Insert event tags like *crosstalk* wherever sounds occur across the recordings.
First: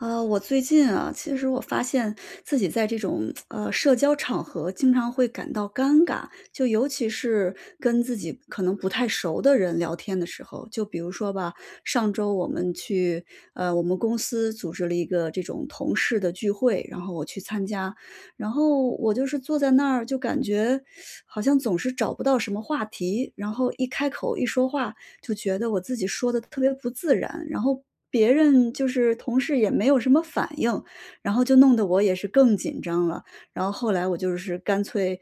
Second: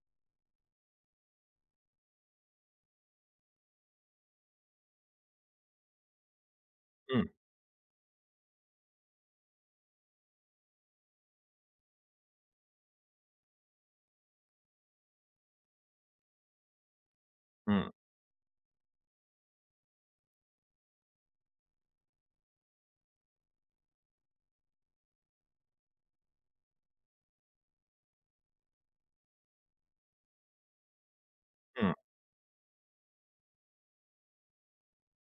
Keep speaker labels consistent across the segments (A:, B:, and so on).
A: 呃，我最近啊，其实我发现自己在这种，*tsk* 呃，社交场合经常会感到尴尬，就尤其
B: 嗯。
A: 是跟自己可能不太熟的人聊天的时候。就比如说吧，上周我们去呃，我们公司组织了一个这种同事的聚会，然后我去参
B: 嗯。
A: 加。然后我就是坐在那儿，就感觉 *sucks teeth* 好像总是找不到什么话题。然后一开口、一说话就觉得我自己说得特别不自然，然后别人就是同事也没有什么反应，然后就弄得
B: 嗯。
A: 我也是更紧张了。然后后来，我就是干脆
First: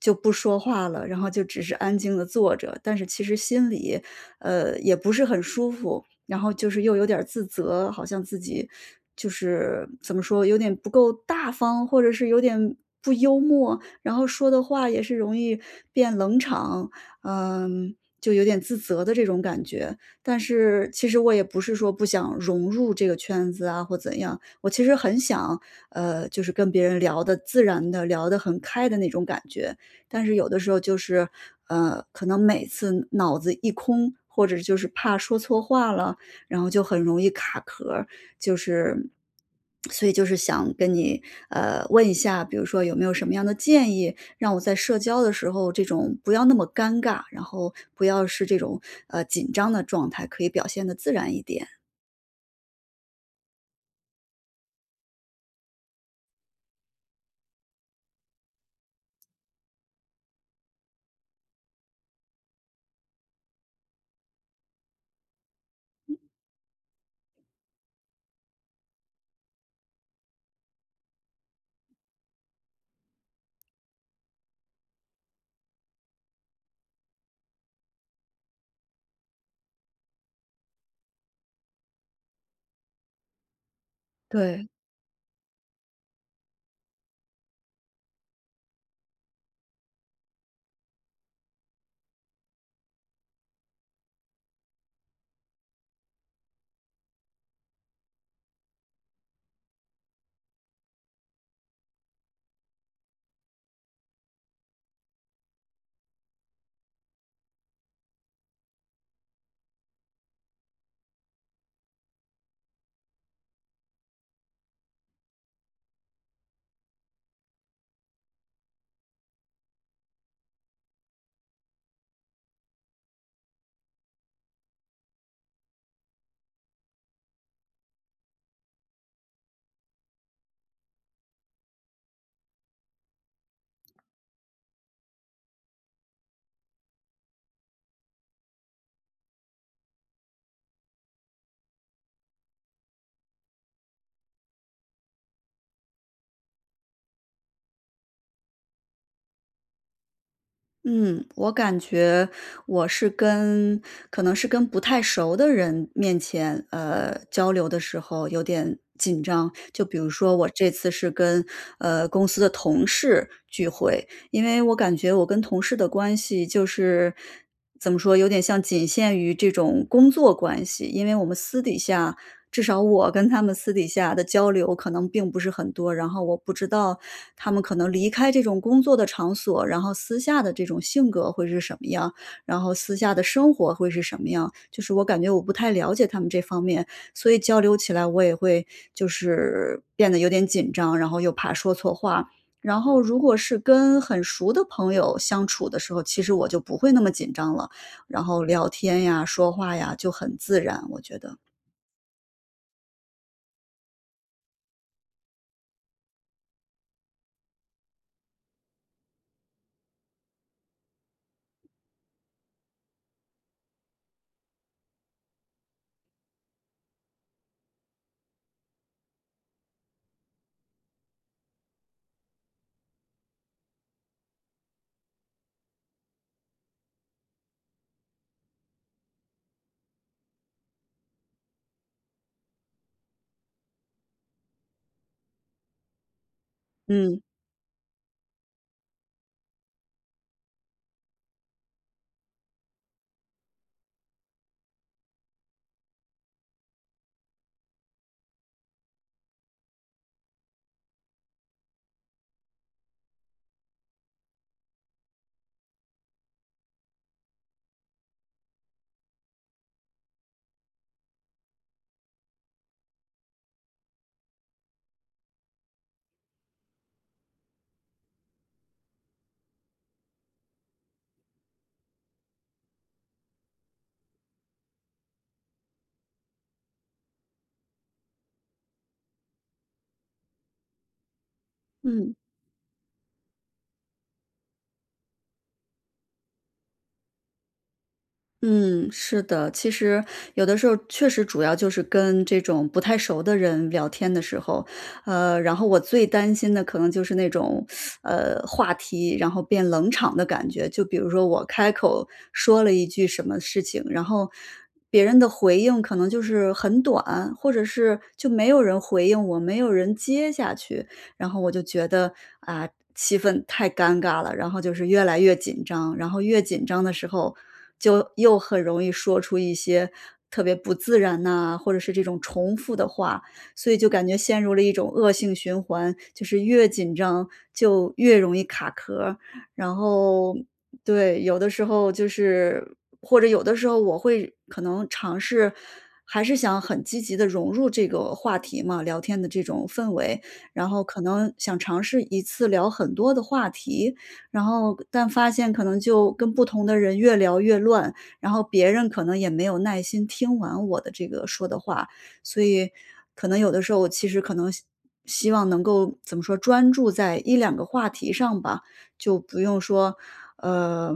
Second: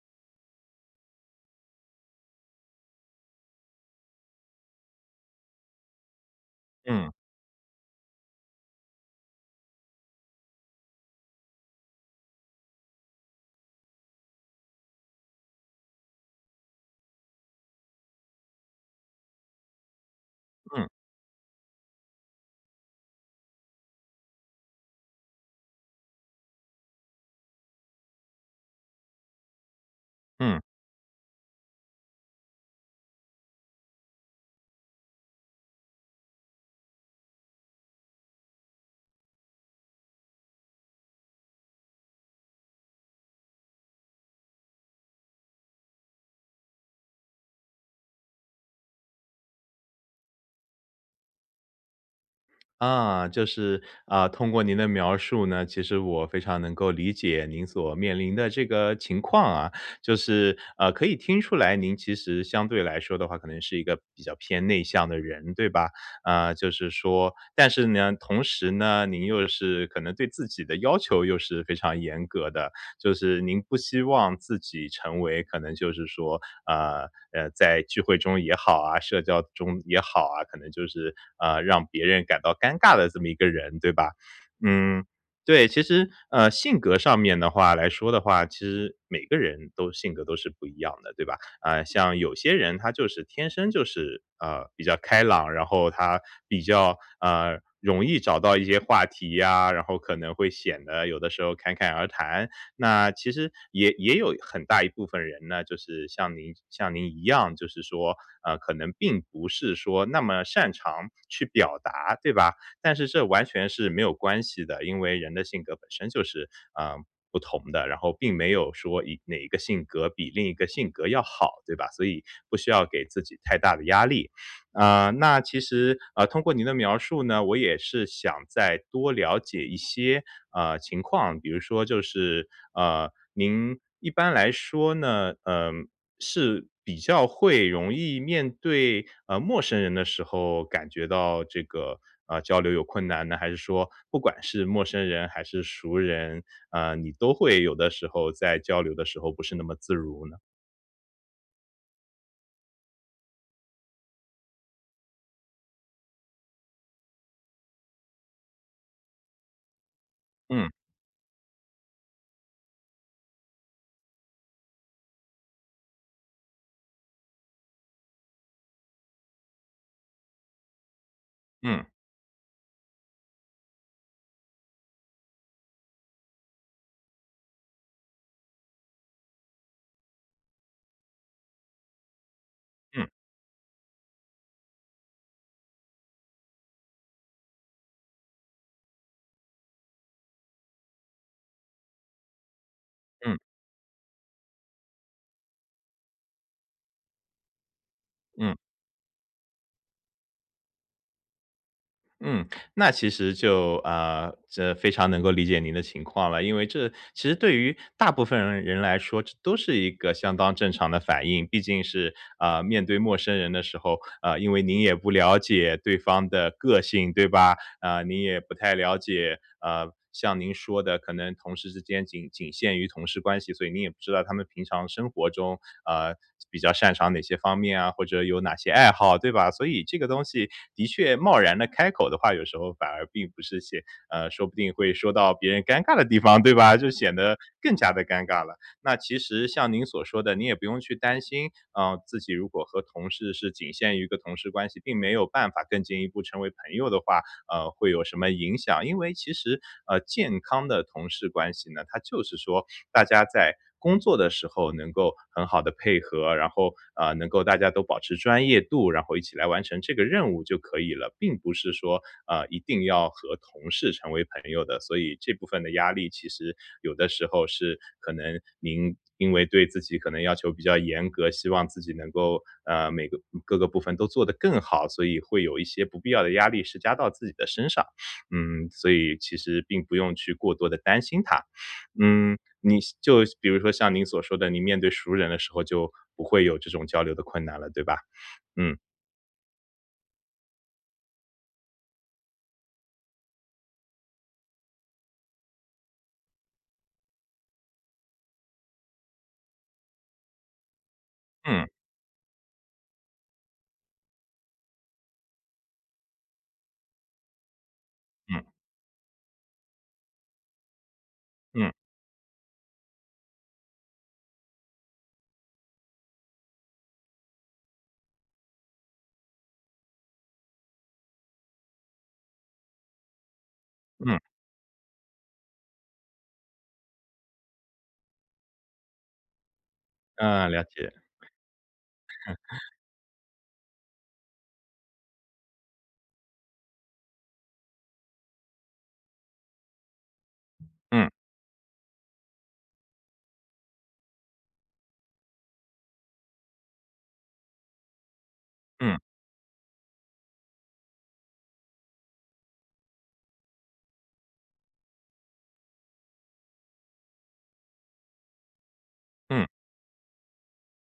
A: 就不说话了，然后就只是安静地坐着。但是其实心里，呃，也不是很舒服，然后就是又有
B: 嗯。
A: 点儿自责，好像自己就是怎么说？有点不够大方？或者是有点不幽默？然后说的话也是容易变冷场，嗯，就有点自责的这种感觉。但
B: 嗯。
A: 是其实我也不是说不想融入这个圈子啊或怎样。我其实很想，呃，就是跟别人聊得自然地聊得很开的那种感觉，但是有的
B: 嗯。
A: 时候就是，呃，可能每次脑子一空，或者就是怕说错话了？然后就很容易卡壳儿。就是所以就是想跟你，呃，问一下，比如说有没有什么样的建议，让我在社交的时候这种不要那么尴尬，然后不要是这种，呃，紧张的状态，可以表现得自然一点？
B: 啊，就是，啊，通过您的描述呢，其实我非常能够理解您所面临的这个情况啊。就是，呃，可以听出来您其实相对来说的话可能是一个比较偏内向的人，对吧？啊，就是说但是呢，同时呢，您又是可能对自己的要求又是非常严格的。就是您不希望自己成为可能就是说，呃，呃，在聚会中也好啊，社交中也好啊，可能就是，呃，让别人感到尴尬的这么一个人，对吧？
A: 对。
B: 嗯，对，其实，呃，性格上面的话来说的话，其实每个人都性格都是不一样的，对吧？呃，像有些人他就是天生就是，呃，比较开朗，然后他比较，呃，容易找到一些话题呀，然后可能会显得有的时候侃侃而谈。那其实也也有很大一部分人呢，就是像您像您一样，就是说，呃，可能并不是说那么擅长去表达，对吧？但是这完全是没有关系的，因为人的性格本身就是，呃，不同的。然后并没有说一哪一个性格比另一个性格要好，对吧？所以不需要给自己太大的压力。呃，那其实，呃，通过您的描述呢，我也是想再多了解一些，呃，情况，比如说就是，呃，您一般来说呢，呃，是比较会容易面对，呃，陌生人的时候，感觉到这个，呃，交流有困难呢？还是说不管是陌生人还是熟人，呃，你都会有的时候在交流的时候不是那么自如呢？
A: 嗯，我感觉我是跟可能是跟不太熟的人面前，呃，交流的时候有点紧张，就比如说我
B: 嗯。
A: 这次是跟，呃，公司的同事聚会。因为我感觉我跟同事的关系就是，怎么说？有点像仅限于这种工作关系，因为我们私底
B: 嗯。
A: 下至少我跟他们私底下的交流可能并不是很多。然后我不知道他们可能离开这种工作的场所，然后私下的这种性格会是什么样？然后私
B: 嗯。
A: 下的生活会是什么样？就是我感觉我不太了解他们这方面，所以交流起来我也会就是变得有点紧张，然后又怕说错话。然后如果
B: 嗯。
A: 是跟很熟的朋友相处的时候，其实我就不会那么紧张了。然后
B: 嗯。
A: 聊天呀、说话呀，就很自然我觉得。
B: 嗯，那其实就，呃，这非常能够理解您的情况了。因为这其实对于大部分人人来说，这都是一个相当正常的反应。毕竟是，呃，面对陌生人的时候，呃，因为您也不了解对方的个性，对吧？啊，你也不太了解，呃，像您说的可能同事之间仅仅限于同事关系，所以你也不知道他们平常生活中，呃，比较擅长哪些方面啊，或者有哪些爱好，对吧？所以这个东西，的确贸然地开口的话，有时候反而并不是写呃，说不定会说到别人尴尬的地方，对吧？就显
A: 嗯。
B: 得更加地尴尬了。那其实像您所说的，你也不用去担心，啊，自己如果和同事是仅限于一个同事关系，并没有办法更进一步成为朋友的话，呃，会有什么影响。因为其实，呃，健康的同事关系呢，它就是说大家在工作的时候能够很好地配合，然后，呃，能够大家都保持专业度，然后一起来完成这个任务就可以了。并不是说，啊，一定要和同事成为朋友的，所以这部分的压力其实有的时候是可能您因为对自己可能要求比较严格，希望自己能够，呃，每个嗯，各个部分都做得更好。所以会有一些不必要的压力是加到自己的身上，嗯，所以其实并不用去过多地担心它。
A: 嗯。
B: 嗯，你就比如说像您所说的，你面对熟人的时候，就不会有这种交流的困难了，对吧？*sniffs* 嗯。
A: 嗯，是的。其实有的时候，确实主要就是跟这种不太熟的人聊天的时候，呃，然后我最担心的可能就是那种，*sucks teeth* 呃，话题然后变冷场的感觉。就比如说我
B: 嗯。
A: 开口说了一句什么事情，然后别人的回应可能就是很短，或者是就
B: 嗯。
A: 没有人回应我，没有人接下去。然后我就
B: 嗯。
A: 觉得，啊，气氛太尴尬了，然后就是越来越紧张。然后越紧张的时候就又很容易说出一些特别不自然啊，或者是这种重复的话。所以就感觉
B: 嗯。
A: 陷入了一种恶性循环，就是越紧张就越容易卡壳儿。然后，
B: 嗯，了解。
A: 对，有的时候就
B: *chuckles*
A: 是或者有的时候，我会可能尝试还是想很积极地融入这个话题嘛，聊天的这种氛围。然后可
B: 嗯。
A: 能想尝试一次聊很多的话题，然后但发现可能就跟不同的人越聊越乱，然后别人
B: 嗯。
A: 可能也没有耐心听完我的这个说的话。所以可能有的时候，我其实可能希希望能够怎么说？专注在1-2个话题上吧，就不
B: 嗯。
A: 用说，呃，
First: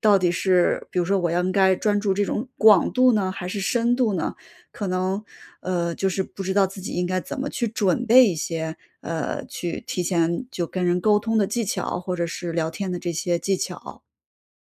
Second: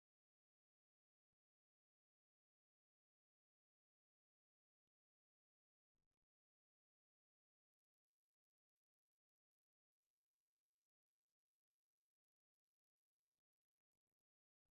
A: 到底是比如说我要应该专注这种广度呢还是深度呢？可能，呃，就是不知道自己应该怎么去准备一些，呃，去提前就跟人沟通的技巧，或者是聊天的这些技巧。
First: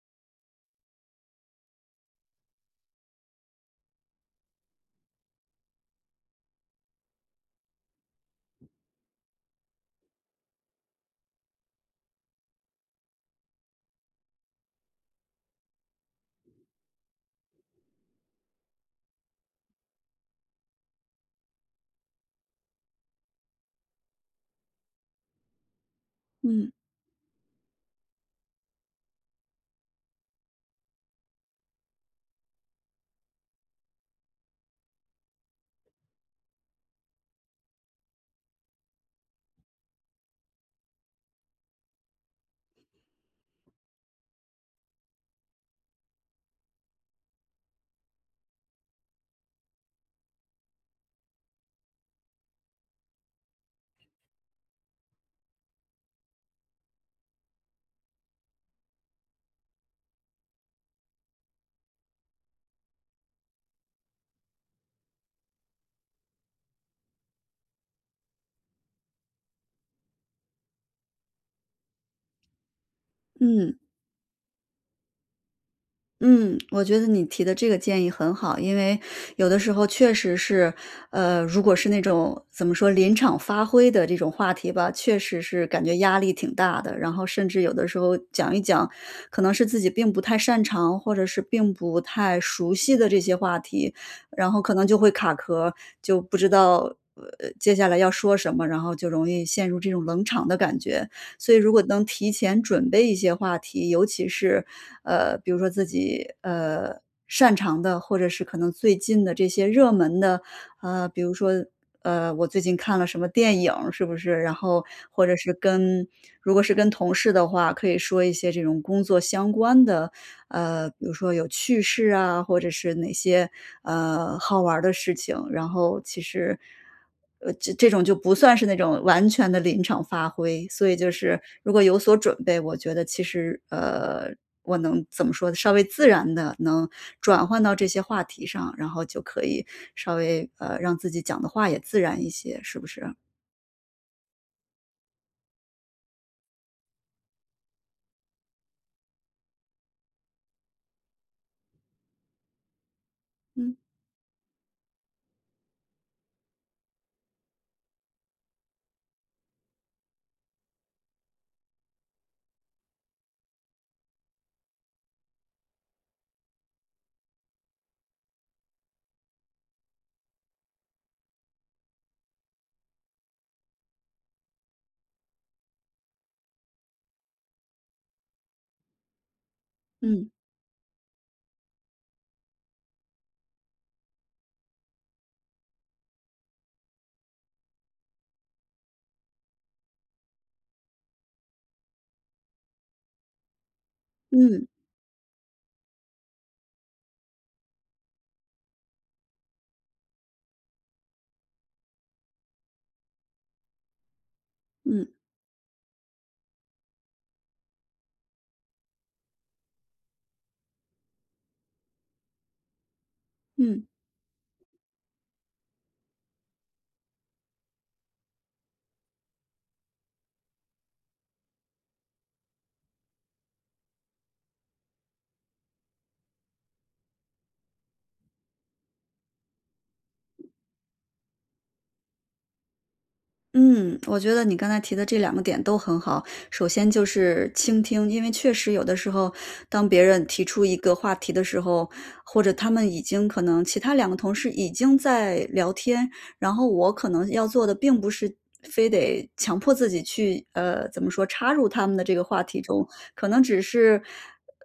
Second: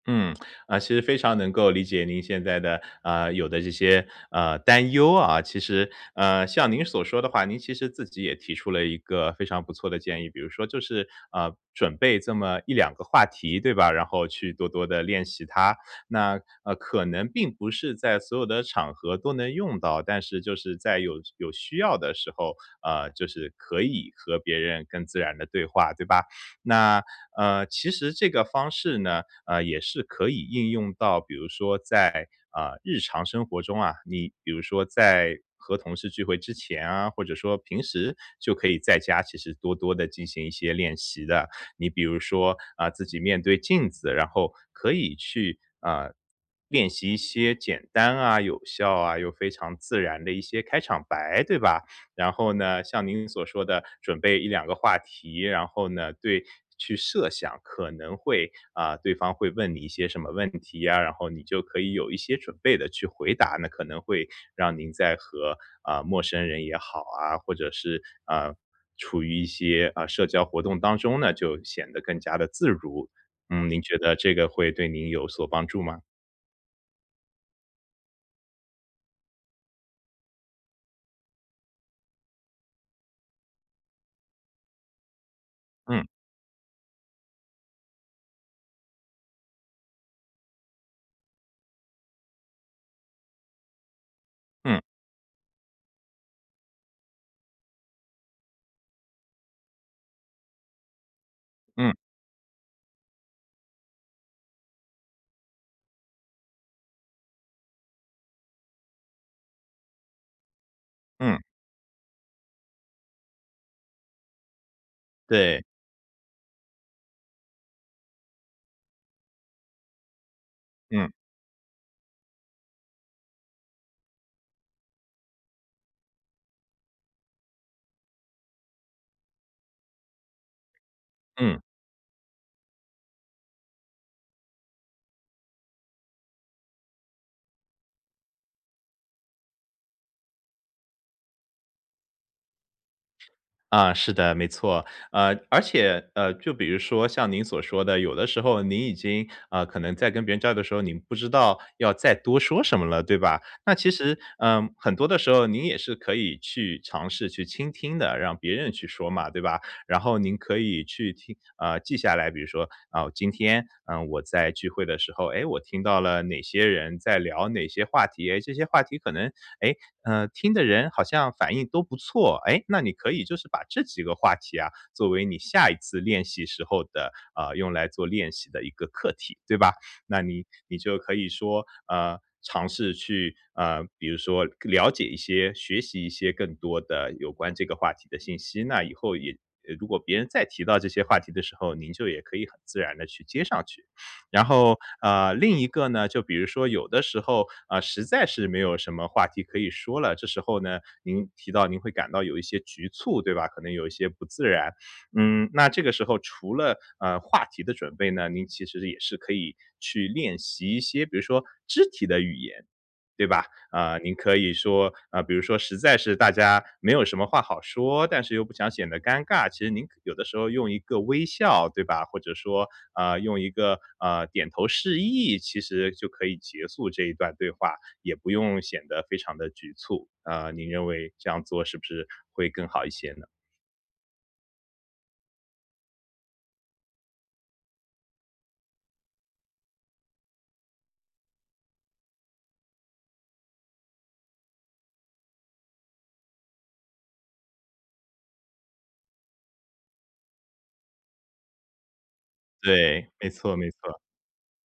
B: 嗯，啊，其实非常能够理解您现在的，呃，有的这些，呃，担忧啊。其实，呃，像您所说的话，您其实自己也提出了一个非常不错的建议。比如说就是，呃，准备这么1-2个话题，对吧？然后去多多地练习它。那呃，可能并不是在所有的场合都能用到，但是就是在有有需要的时候，呃，就是可以和别人更自然地对话，对吧？
A: 嗯。
B: 那呃，其实这个方式呢，呃，也是可以应用到，比如说在，呃，日常生活中啊，你比如说在和同事聚会之前啊，或者说平时就可以在家其实多多地进行一些练习的。你比如说啊，自己面对镜子，然后可以去，啊，练习一些简单啊，有效啊，又非常自然的一些开场白，对吧？然后呢，像您所说的准备1-2个话题，然后呢，对，去设想可能会啊，对方会问你一些什么问题呀。然后你就可以有一些准备地去回答，那可能会让您在和，啊，陌生人也好啊，或者是，呃，处于一些，呃，社交活动当中呢，就显得更加得自如。嗯，
A: 嗯。
B: 您觉得这个会对您有所帮助吗？
A: 嗯，我觉得你提的这个建议很好。因为有的时候确实是，呃，如果是那种怎么说临场发挥的这种话题吧，确实是感觉
B: 嗯。
A: 压力挺大的。然后甚至有的时候讲一讲，可能是自己并不太擅长，或者是并不太熟悉的这些话题，然后可
B: 嗯。
A: 能就会卡壳，就不知道接下来要说什么，然后就容易陷入这种冷场的感觉。所以如果
B: 嗯。
A: 能提前准备一些话题，尤其是，呃，比如说自己，呃，擅长的，或者是可能最近的这些热门的，啊。比如
B: 嗯。
A: 说，呃，我最近看了什么电影是不是？然后或者是
B: 对。
A: 跟如果是跟同事的话，可以说一些这种工作相关的，呃，比
B: 嗯。
A: 如说有趣事啊，或者是哪些，呃，好玩儿的事情。然后其实，呃，这种就不算是那种完全地临场发挥。所以就是
B: 嗯。
A: 如果有所准备，我觉得其实，呃，我能怎么说呢，稍微自然地能转换到这些话题上，然后就可以稍微，呃，让自己讲的话也自然一些，是不是？
B: 啊，是的，没错。呃，而且，呃，就比如说像您所说的，有的时候您已经，呃，可能在跟别人交流的时候，您不知道要再多说什么了，对吧？那
A: 嗯。
B: 其实，呃，很多的时候您也是可以去尝试去倾听的，让别人去说嘛，对吧？然后您可以去听呃，记下来，比如说，啊，今天我在聚会的时候，诶，我听到了哪些人在聊哪些话题。诶，这些话题可能，诶，呃，听的人好像反应都不错。诶，那你可以就是把这几个话题啊，作为你下一次练习时候的，呃，用来做练习的一个课题，对吧？那
A: 嗯。
B: 你你就可以说，呃，尝试去，呃，比如说了解一些，学习一些更多的有关这个话题的信息。那以后也呃，如果别人再提到这些话题的时候，您就也可以很自然地去接上去。然
A: 嗯。
B: 后，啊，另一个呢，就比如说有的时候，啊，实在是没有什么话题可以说了，这时候呢，您提到您会感到有一些局促，对吧？可能有一些不自然。
A: 嗯。
B: 嗯，那这个时候除了，呃，话题的准备呢，您其实也是可以去练习一些，比如说肢体的语言，对吧？
A: 嗯。
B: 啊，您可以说啊，比如说实在是大家没有什么话好说，但是又不想显得尴尬。其实您有的时候用一个微笑对吧？或者说，啊，用一个，呃，点头示意，其实就可以结束这一段对话，也不用显得非常的局促。啊，您认为这样做是不是会更好一些呢？
A: 嗯，我觉得你刚才提的这两个点都很好，首先就是倾听。因为确实有的时候，当别人提出一个话题的时候，或者他们已经可能其他两个同事已经在聊天，然后我可能要做的并不是非得强迫自己去呃，怎么说插入他们的这个话题中。
B: 对，
A: 可
B: 没
A: 能
B: 错
A: 只
B: 没错。
A: 是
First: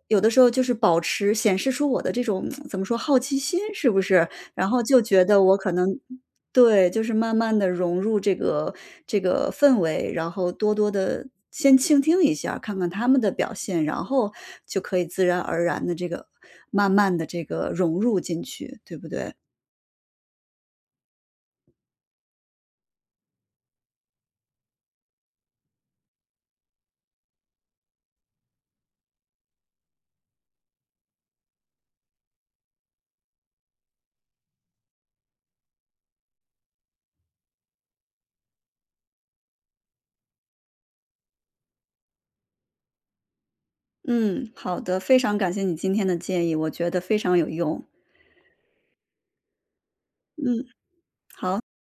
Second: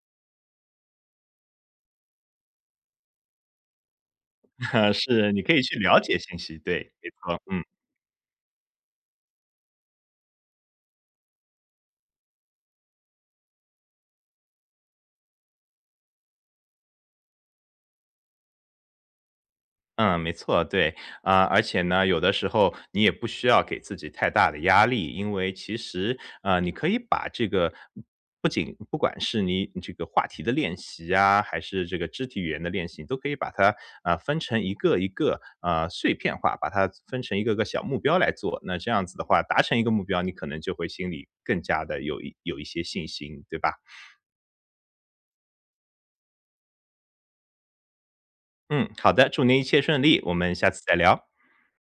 A: 有的时候就是保持显示出我的这种 *tsk* 怎么说好奇心是不是？然后
B: *chuckles*
A: 就觉
B: 是，你
A: 得
B: 可
A: 我
B: 以
A: 可
B: 去
A: 能
B: 了解信息。
A: 对，
B: 对，
A: 就
B: 没
A: 是慢
B: 错，
A: 慢
B: 嗯。
A: 地融入这个这个氛围。然后多多地先倾听一下，看看他们的表现，然后就可以自然而然地这个慢慢地这个，融入进去，对不对？
B: 嗯，没错，对。啊，而且呢，有的时候你也不需要给自己太大的压力，因为其实，呃，你可以把这个不仅不管是你这个话题的练习啊，还是这个肢体语言的练习，都可以把它，啊，分成一个一个，啊，碎片化。把它分成一个个小目标来做，那这样子的话，达成一个目标，你可能就会心里更加地有一有一些信心，对吧？
A: 嗯，好的，非常感谢你今天的建议，我觉得非常有用。
B: 嗯，好的，祝您一切顺利，我们
A: 嗯，
B: 下次再聊。
A: 好。